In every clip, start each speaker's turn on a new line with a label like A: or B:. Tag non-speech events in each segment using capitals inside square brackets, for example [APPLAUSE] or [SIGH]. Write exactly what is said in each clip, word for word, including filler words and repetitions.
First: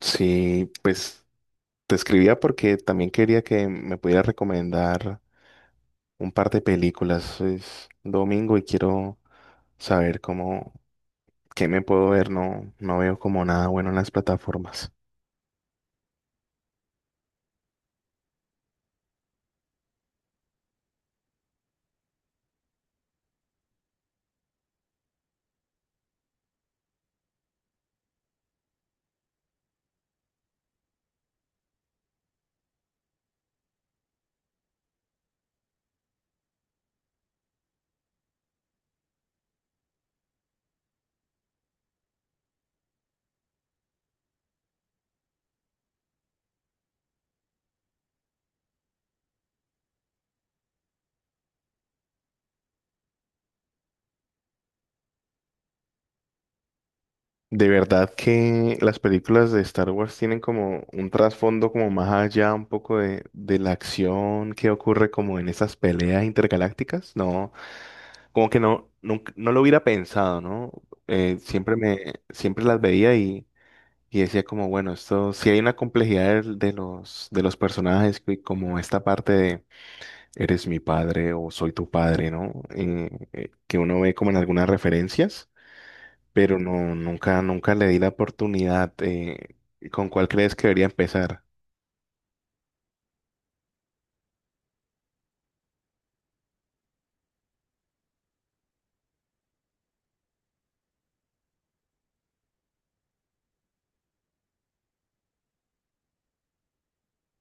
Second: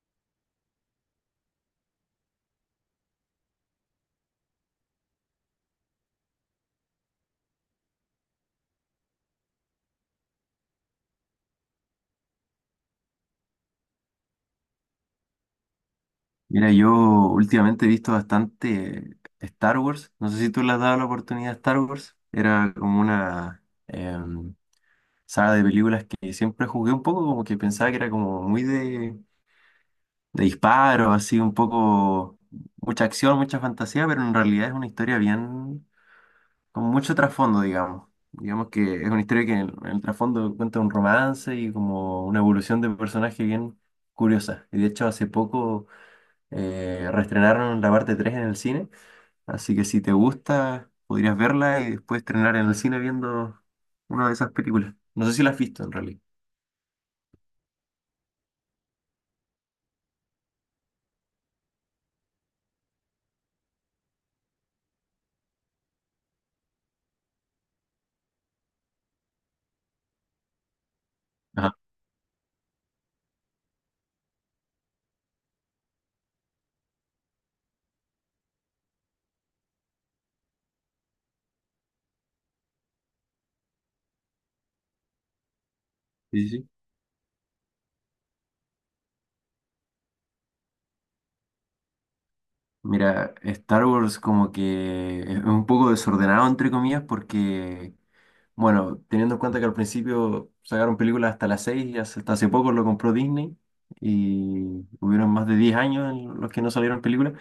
A: Sí, pues te escribía porque también quería que me pudiera recomendar un par de películas. Es domingo y quiero saber cómo, qué me puedo ver. No, no veo como nada bueno en las plataformas.
B: Mira, yo últimamente he visto bastante Star Wars. No sé si tú le has dado la oportunidad a Star Wars. Era como una em, saga de películas que siempre jugué un poco, como que pensaba que era como muy de, de disparo, así un poco mucha acción, mucha fantasía, pero en realidad es una historia bien, con mucho trasfondo, digamos. Digamos que es una historia que en, en el trasfondo cuenta un romance y como una evolución de personaje bien curiosa. Y de hecho hace poco eh, reestrenaron la parte tres en el cine, así que si te gusta, podrías verla y después estrenar en el cine viendo una de esas películas. No sé si la has visto en realidad.
A: De verdad que las películas de Star Wars tienen como un trasfondo como más allá un poco de, de la acción que ocurre como en esas peleas intergalácticas. No, como que no, nunca- no lo hubiera pensado, ¿no? Eh,
B: Ajá.
A: siempre me, siempre las veía. y Y decía como, bueno, esto, si hay una complejidad de, de los, de los personajes, que como esta parte de eres mi padre o soy tu padre, ¿no? Eh, eh, que uno ve como en algunas referencias,
B: Sí, sí,
A: pero
B: sí.
A: no, nunca, nunca le di la oportunidad. Eh, ¿con cuál crees que debería empezar?
B: Mira, Star Wars como que es un poco desordenado, entre comillas, porque, bueno, teniendo en cuenta que al principio sacaron películas hasta las seis y hace- hasta hace poco lo compró Disney y hubieron más de diez años en los que no salieron películas.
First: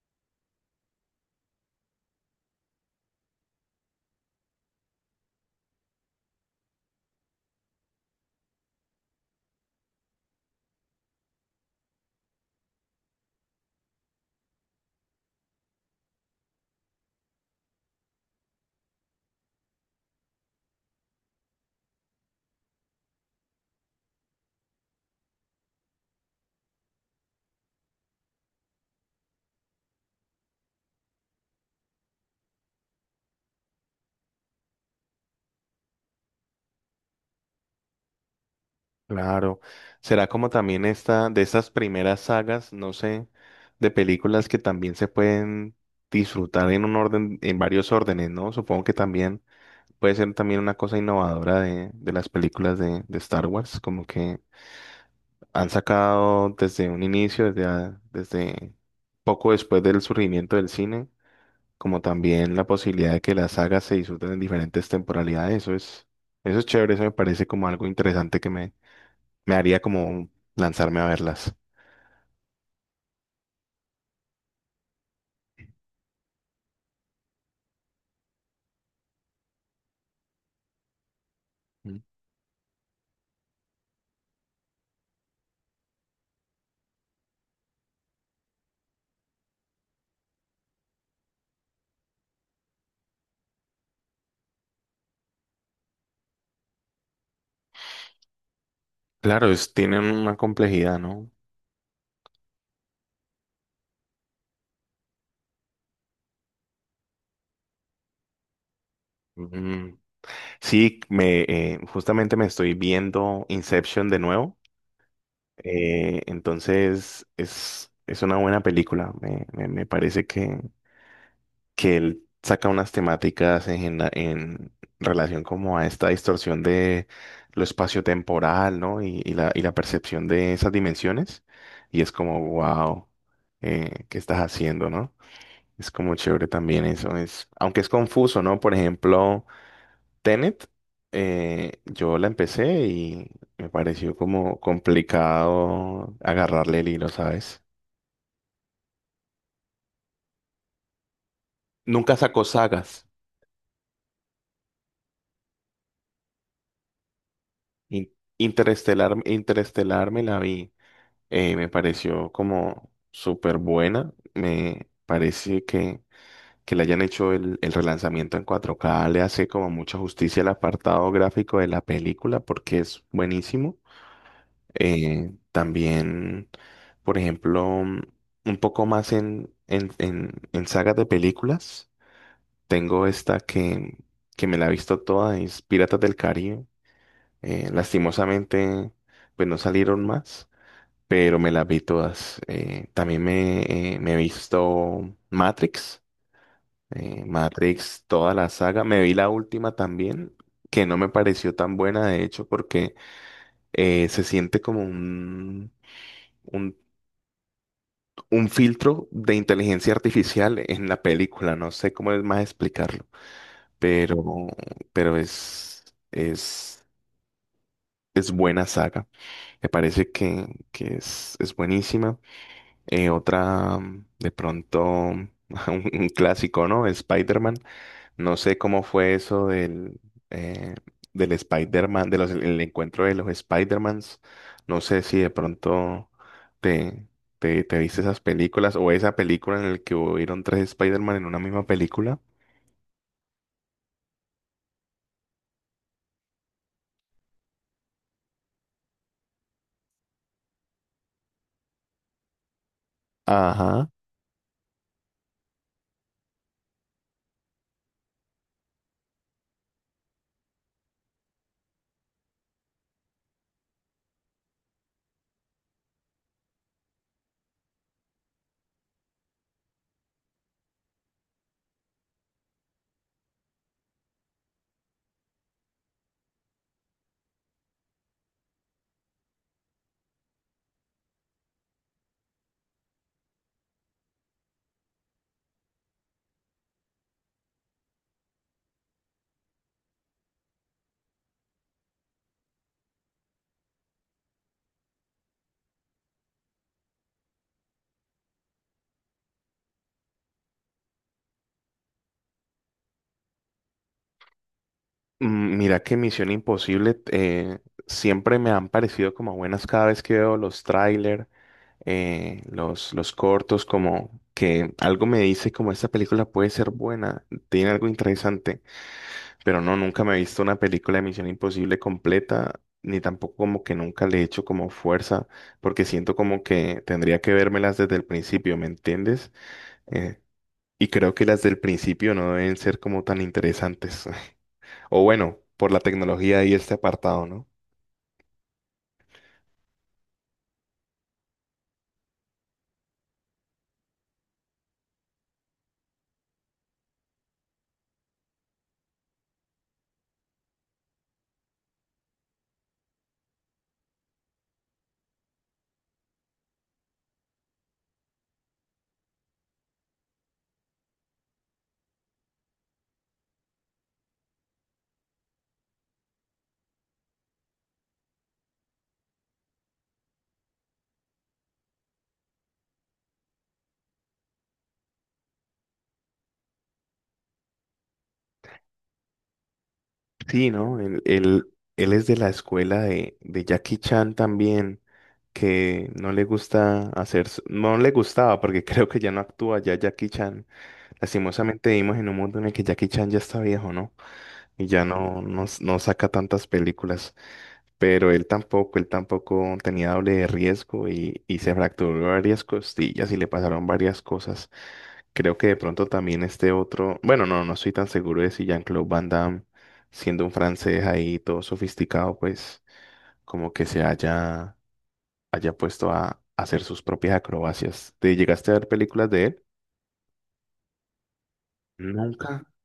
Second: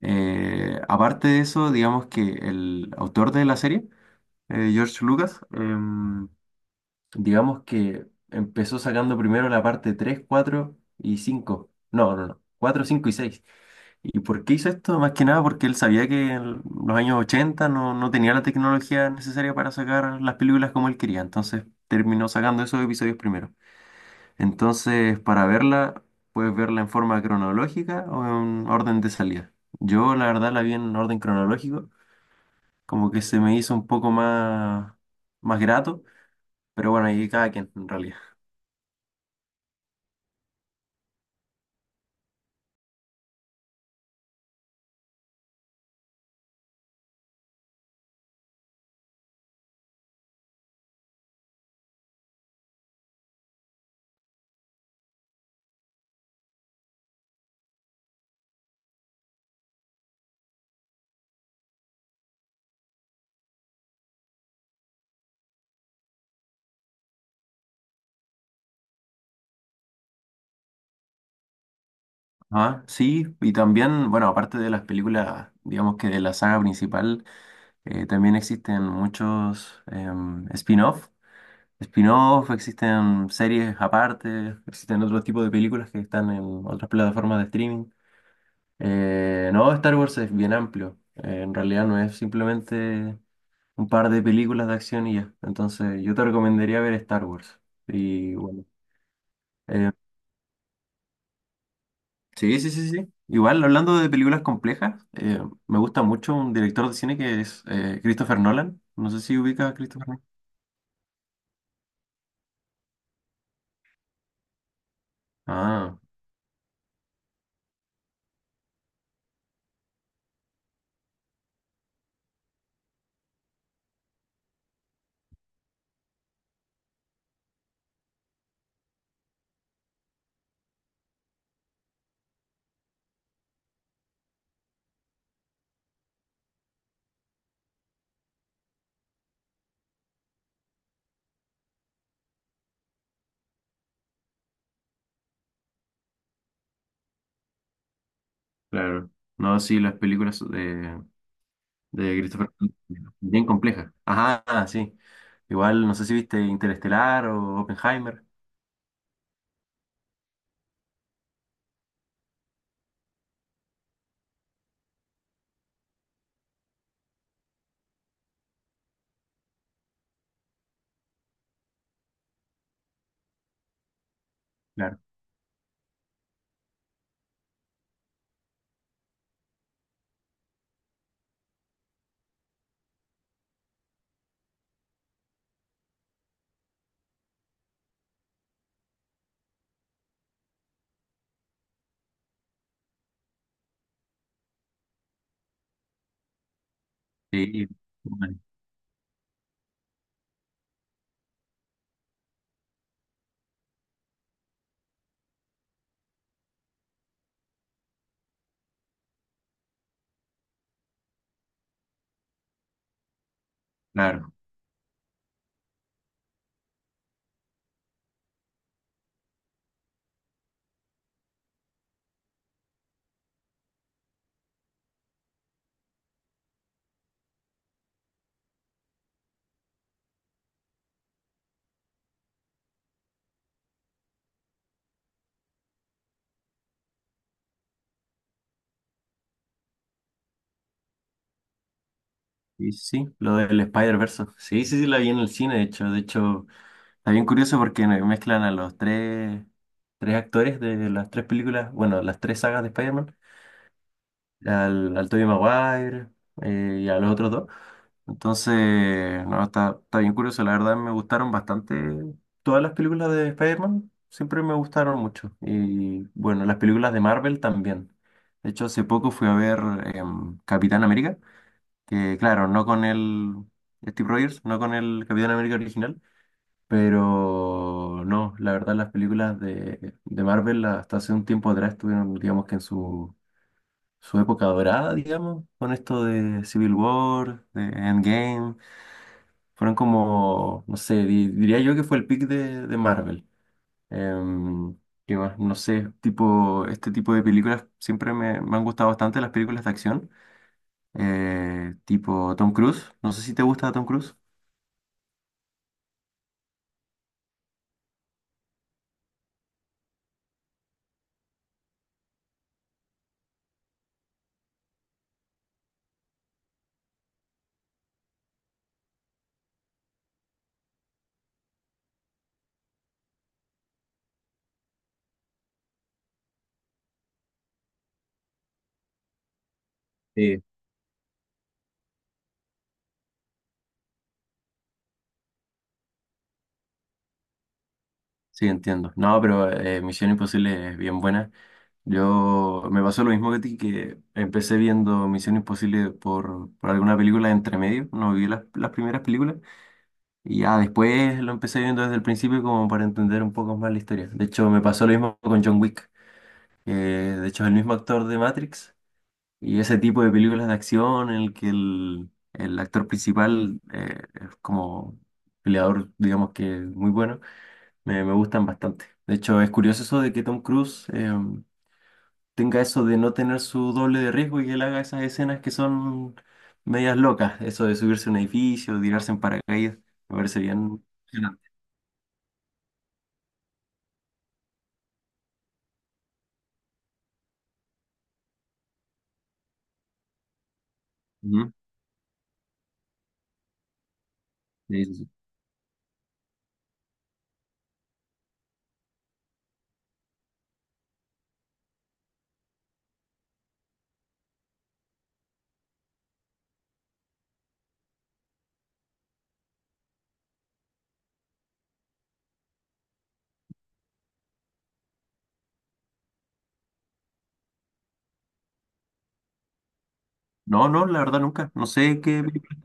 B: Eh, aparte de eso, digamos que el autor de la serie, eh, George Lucas, em, digamos que empezó sacando primero la parte tres, cuatro y cinco. No, no, no. Cuatro, cinco y seis. ¿Y por qué hizo esto? Más que nada porque él sabía que en los años ochenta no, no tenía la tecnología necesaria para sacar las películas como él quería. Entonces terminó sacando esos episodios primero. Entonces, para verla, puedes verla en forma cronológica o en orden de salida. Yo, la verdad, la vi en orden cronológico, como que se me hizo un poco más, más grato, pero bueno, ahí cada quien en realidad.
A: Claro. Será como también esta, de estas primeras sagas, no sé, de películas que también se pueden disfrutar en un orden, en varios órdenes, ¿no? Supongo que también. Puede ser también una cosa innovadora de, de las películas de, de Star Wars, como que han sacado desde un inicio, desde, a- desde poco después del surgimiento del cine, como también la posibilidad de que las sagas se disfruten en diferentes temporalidades. Eso es, eso es chévere, eso me parece como algo interesante que me, me haría como lanzarme a verlas.
B: Ah, sí, y también, bueno, aparte de las películas, digamos que de la saga principal, eh, también existen muchos em, spin-off.
A: Mm.
B: Spin-off, existen series aparte, existen otro tipo de películas que están en otras plataformas de streaming. Eh, no, Star Wars es bien amplio. Eh, en realidad no es simplemente un par de películas de acción y ya. Entonces, yo te recomendaría ver Star Wars. Y bueno.
A: Claro, es,
B: em,
A: tienen una complejidad, ¿no?
B: Sí, sí, sí, sí. Igual, hablando de películas complejas, eh, me gusta mucho un director de cine que es eh, Christopher Nolan. No sé si ubica a
A: Mm.
B: Christopher Nolan.
A: Sí, me, eh, justamente me estoy viendo Inception de nuevo.
B: Ah,
A: Eh, entonces es, es una buena película. Me, me- me parece que, que él saca unas temáticas en, la- en relación como a esta distorsión de lo espaciotemporal, ¿no? Y, y la, y la percepción de esas dimensiones. Y es como, wow, ¿qué estás haciendo, no? Es como chévere también eso. Es, aunque es confuso, ¿no? Por ejemplo. Tenet, eh, yo la empecé y me pareció como complicado agarrarle el hilo, ¿sabes?
B: claro. No, sí, las películas de,
A: Nunca
B: de
A: sacó
B: Christopher
A: sagas.
B: Nolan, bien complejas. Ajá, ah, sí. Igual, no sé si viste Interestelar o
A: In-
B: Oppenheimer.
A: Interestelar, Interestelar me la vi. Eh, me pareció como súper buena. Me parece que, que le hayan hecho el, el relanzamiento en cuatro k. Le hace como mucha justicia al apartado gráfico de la película porque es buenísimo.
B: Claro.
A: Eh, también, por ejemplo, mm, un poco más en, en, en, en sagas de películas, tengo esta que, que me la he visto toda, es Piratas del Caribe. Eh, lastimosamente, pues no salieron más, pero me las vi todas. Eh, también me, eh, me he visto Matrix, eh,
B: Sí,
A: Matrix, toda
B: bueno,
A: la saga. Me vi la última también, que no me pareció tan buena, de hecho, porque eh, se siente como un un un filtro de inteligencia artificial en la película. No sé cómo es más explicarlo,
B: claro.
A: pero, pero es, es, es buena saga. Me parece que, que es, es buenísima. Eh, otra, mm, de pronto, [LAUGHS] un, un clásico, ¿no? Spider-Man. No sé cómo fue eso del, eh, del Spider-Man, de los, el encuentro de los Spider-Mans. No sé si de pronto te, te, te viste esas películas o esa película en la que hubieron tres Spider-Man en una misma película.
B: Sí, sí, sí, lo del Spider-Verse. Sí, sí, sí, la vi en el cine, de hecho. De hecho. Está bien curioso porque me- mezclan a los tres, tres actores de las tres películas, bueno, las tres sagas de Spider-Man,
A: Ajá.
B: al, al Tobey Maguire, eh, y a los otros dos. Entonces, no, está, está bien curioso. La verdad me gustaron bastante todas las películas de Spider-Man, siempre me gustaron mucho. Y bueno, las películas de Marvel también. De hecho, hace poco fui a ver em, Capitán América, que claro, no con el Steve Rogers, no con el Capitán América original, pero no, la verdad las películas de, de Marvel hasta hace un tiempo atrás estuvieron, digamos que en su, su época dorada, digamos, con esto de Civil War, de Endgame, fueron como, no sé, di- diría yo que fue el pick de, de Marvel. Em, ¿Qué más? No sé, tipo, este tipo de películas siempre me, me han gustado bastante las películas de acción, eh, tipo Tom Cruise, no sé si te gusta Tom Cruise.
A: Mm, Mira que Misión Imposible eh, siempre me han parecido como buenas cada vez que veo los trailers, los, los cortos, como que algo me dice como esta película puede ser buena, tiene algo interesante. Pero no, nunca me he visto una película de Misión Imposible completa, ni tampoco como que nunca le he hecho como fuerza, porque siento como que tendría que vérmelas desde el principio, ¿me entiendes? Eh, y creo que las del principio no deben ser como tan interesantes. [LAUGHS] O bueno, por la tecnología y este apartado, ¿no?
B: Sí, entiendo. No, pero eh, Misión Imposible es bien buena. Yo me pasó lo mismo que a ti, que empecé viendo Misión Imposible por, por alguna película entre medio, no vi las, las primeras películas, y ya después lo empecé viendo desde el principio como para entender un poco más la historia. De hecho, me pasó lo mismo con John Wick, que de hecho es el mismo actor de Matrix, y ese tipo de películas de acción en el que el, el actor principal eh, es como peleador, digamos que muy bueno, me, me gustan bastante. De hecho, es curioso eso de que Tom Cruise eh, tenga eso de no tener su doble de riesgo y que él haga esas escenas que son medias locas. Eso de subirse a un edificio, tirarse en paracaídas. Me parece
A: Sí,
B: bien.
A: ¿no? Él,
B: Emocionante.
A: él, él es de la escuela de, de Jackie Chan también, que no le gusta hacer, s- no le gustaba, porque [LAUGHS] creo que ya no actúa ya Jackie Chan.
B: Ujú.
A: Lastimosamente vivimos en un mundo en el que Jackie Chan ya está viejo, ¿no? Y ya
B: Sí, sí, sí.
A: no, no, s- no saca tantas películas. Pero él tampoco, él tampoco tenía doble de riesgo y, y se fracturó varias costillas y le pasaron varias cosas. Creo que de pronto también este otro, bueno, no, no estoy tan seguro de si Jean-Claude Van Damme, siendo un francés ahí todo sofisticado, pues como que se haya, haya puesto a hacer sus propias acrobacias. ¿Te llegaste a ver películas de él?
B: No, no, la verdad nunca. No sé qué
A: Nunca.
B: película-.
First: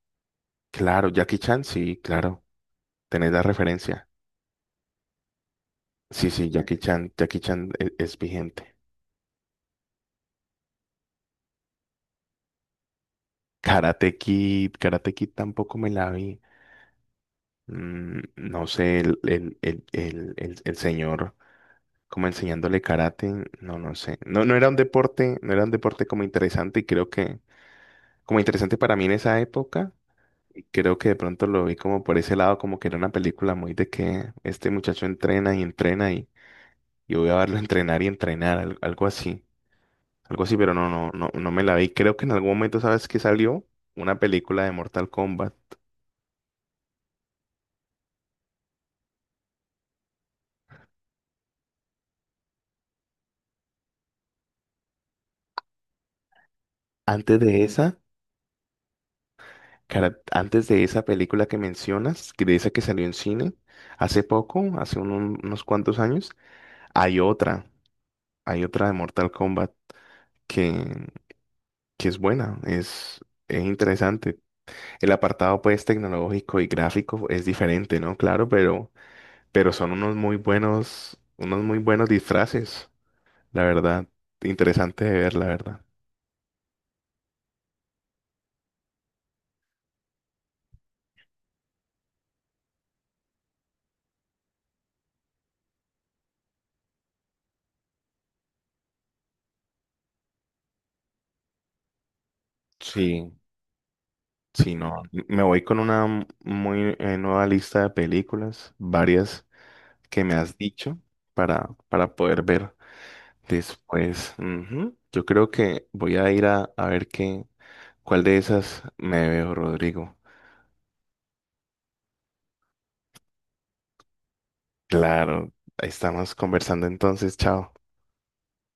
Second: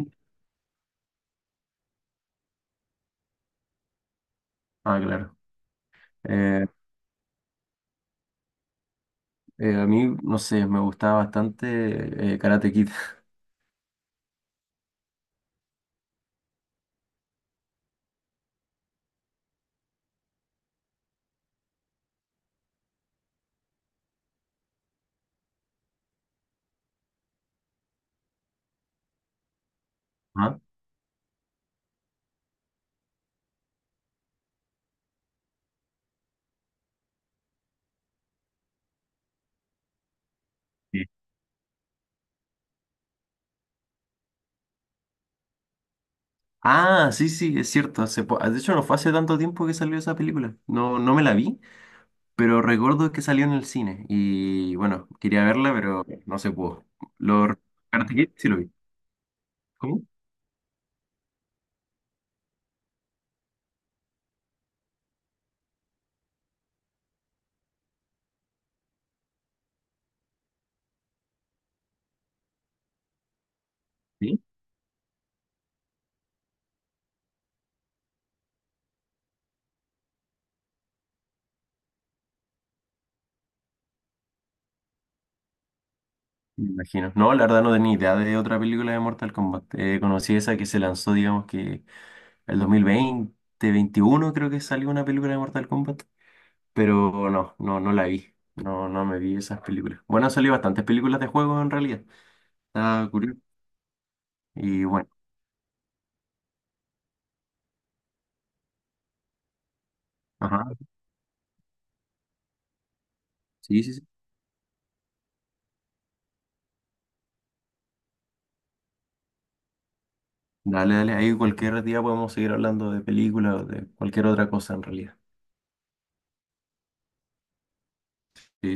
A: Claro, Jackie Chan, sí, claro. ¿Tenés la referencia?
B: Ah, claro.
A: Sí, sí,
B: Eh,
A: Jackie Chan, Jackie Chan e- es vigente.
B: eh, a mí, no sé, me gustaba bastante eh, Karate Kid. [LAUGHS]
A: Karate Kid, Karate Kid tampoco me la vi. Mm, no sé, el, el, el, el, el, el señor como enseñándole karate, no, no sé. No, no era un deporte, no era un deporte como interesante y creo que, como interesante para mí en esa época,
B: Ajá.
A: y creo que de pronto lo vi como por ese lado, como que era una película muy de que este muchacho entrena y entrena y, y voy a verlo [LAUGHS] entrenar y entrenar, al- algo así. Algo así, pero no,
B: Sí.
A: no, no, no me la vi. Creo que en algún momento, ¿sabes que salió? Una película de Mortal Kombat.
B: Ah, sí, sí, es cierto. Hace po- de hecho, no fue hace tanto tiempo que salió esa película. No, no me la vi. Pero recuerdo que salió en el cine y bueno, quería verla, pero no se pudo.
A: Antes
B: Lo...
A: de esa,
B: Karate Kid sí lo vi. ¿Cómo?
A: cara- antes de esa película que mencionas, que de esa que salió en cine, hace poco, hace un- unos cuantos años, hay otra, hay otra de Mortal Kombat que, que es buena, es, es interesante.
B: Sí,
A: El apartado, pues, tecnológico y gráfico es diferente, ¿no? Claro, pero, pero son unos muy buenos, unos muy buenos disfraces, la verdad. Interesante de ver, la verdad.
B: me imagino. No, la verdad no tenía idea de otra película de Mortal Kombat. Eh, conocí esa que se lanzó, digamos que el dos mil veinte, veintiuno creo que salió una película de Mortal Kombat, pero no, no, no la vi. No, no me vi esas películas. Bueno, han salido bastantes películas de juego en realidad. Está
A: Sí,
B: curioso.
A: sí,
B: Y
A: no.
B: bueno,
A: Me voy con una muy eh, nueva lista de películas, varias que me has
B: ajá,
A: dicho para, para poder ver
B: sí, sí, sí.
A: después. Ujú. Yo creo que voy a ir a, a ver qué, cuál de esas me veo, Rodrigo.
B: Dale, dale, ahí cualquier día podemos seguir hablando de películas o de cualquier otra cosa en realidad.
A: Claro, ahí estamos conversando entonces, chao.
B: Sí, sí.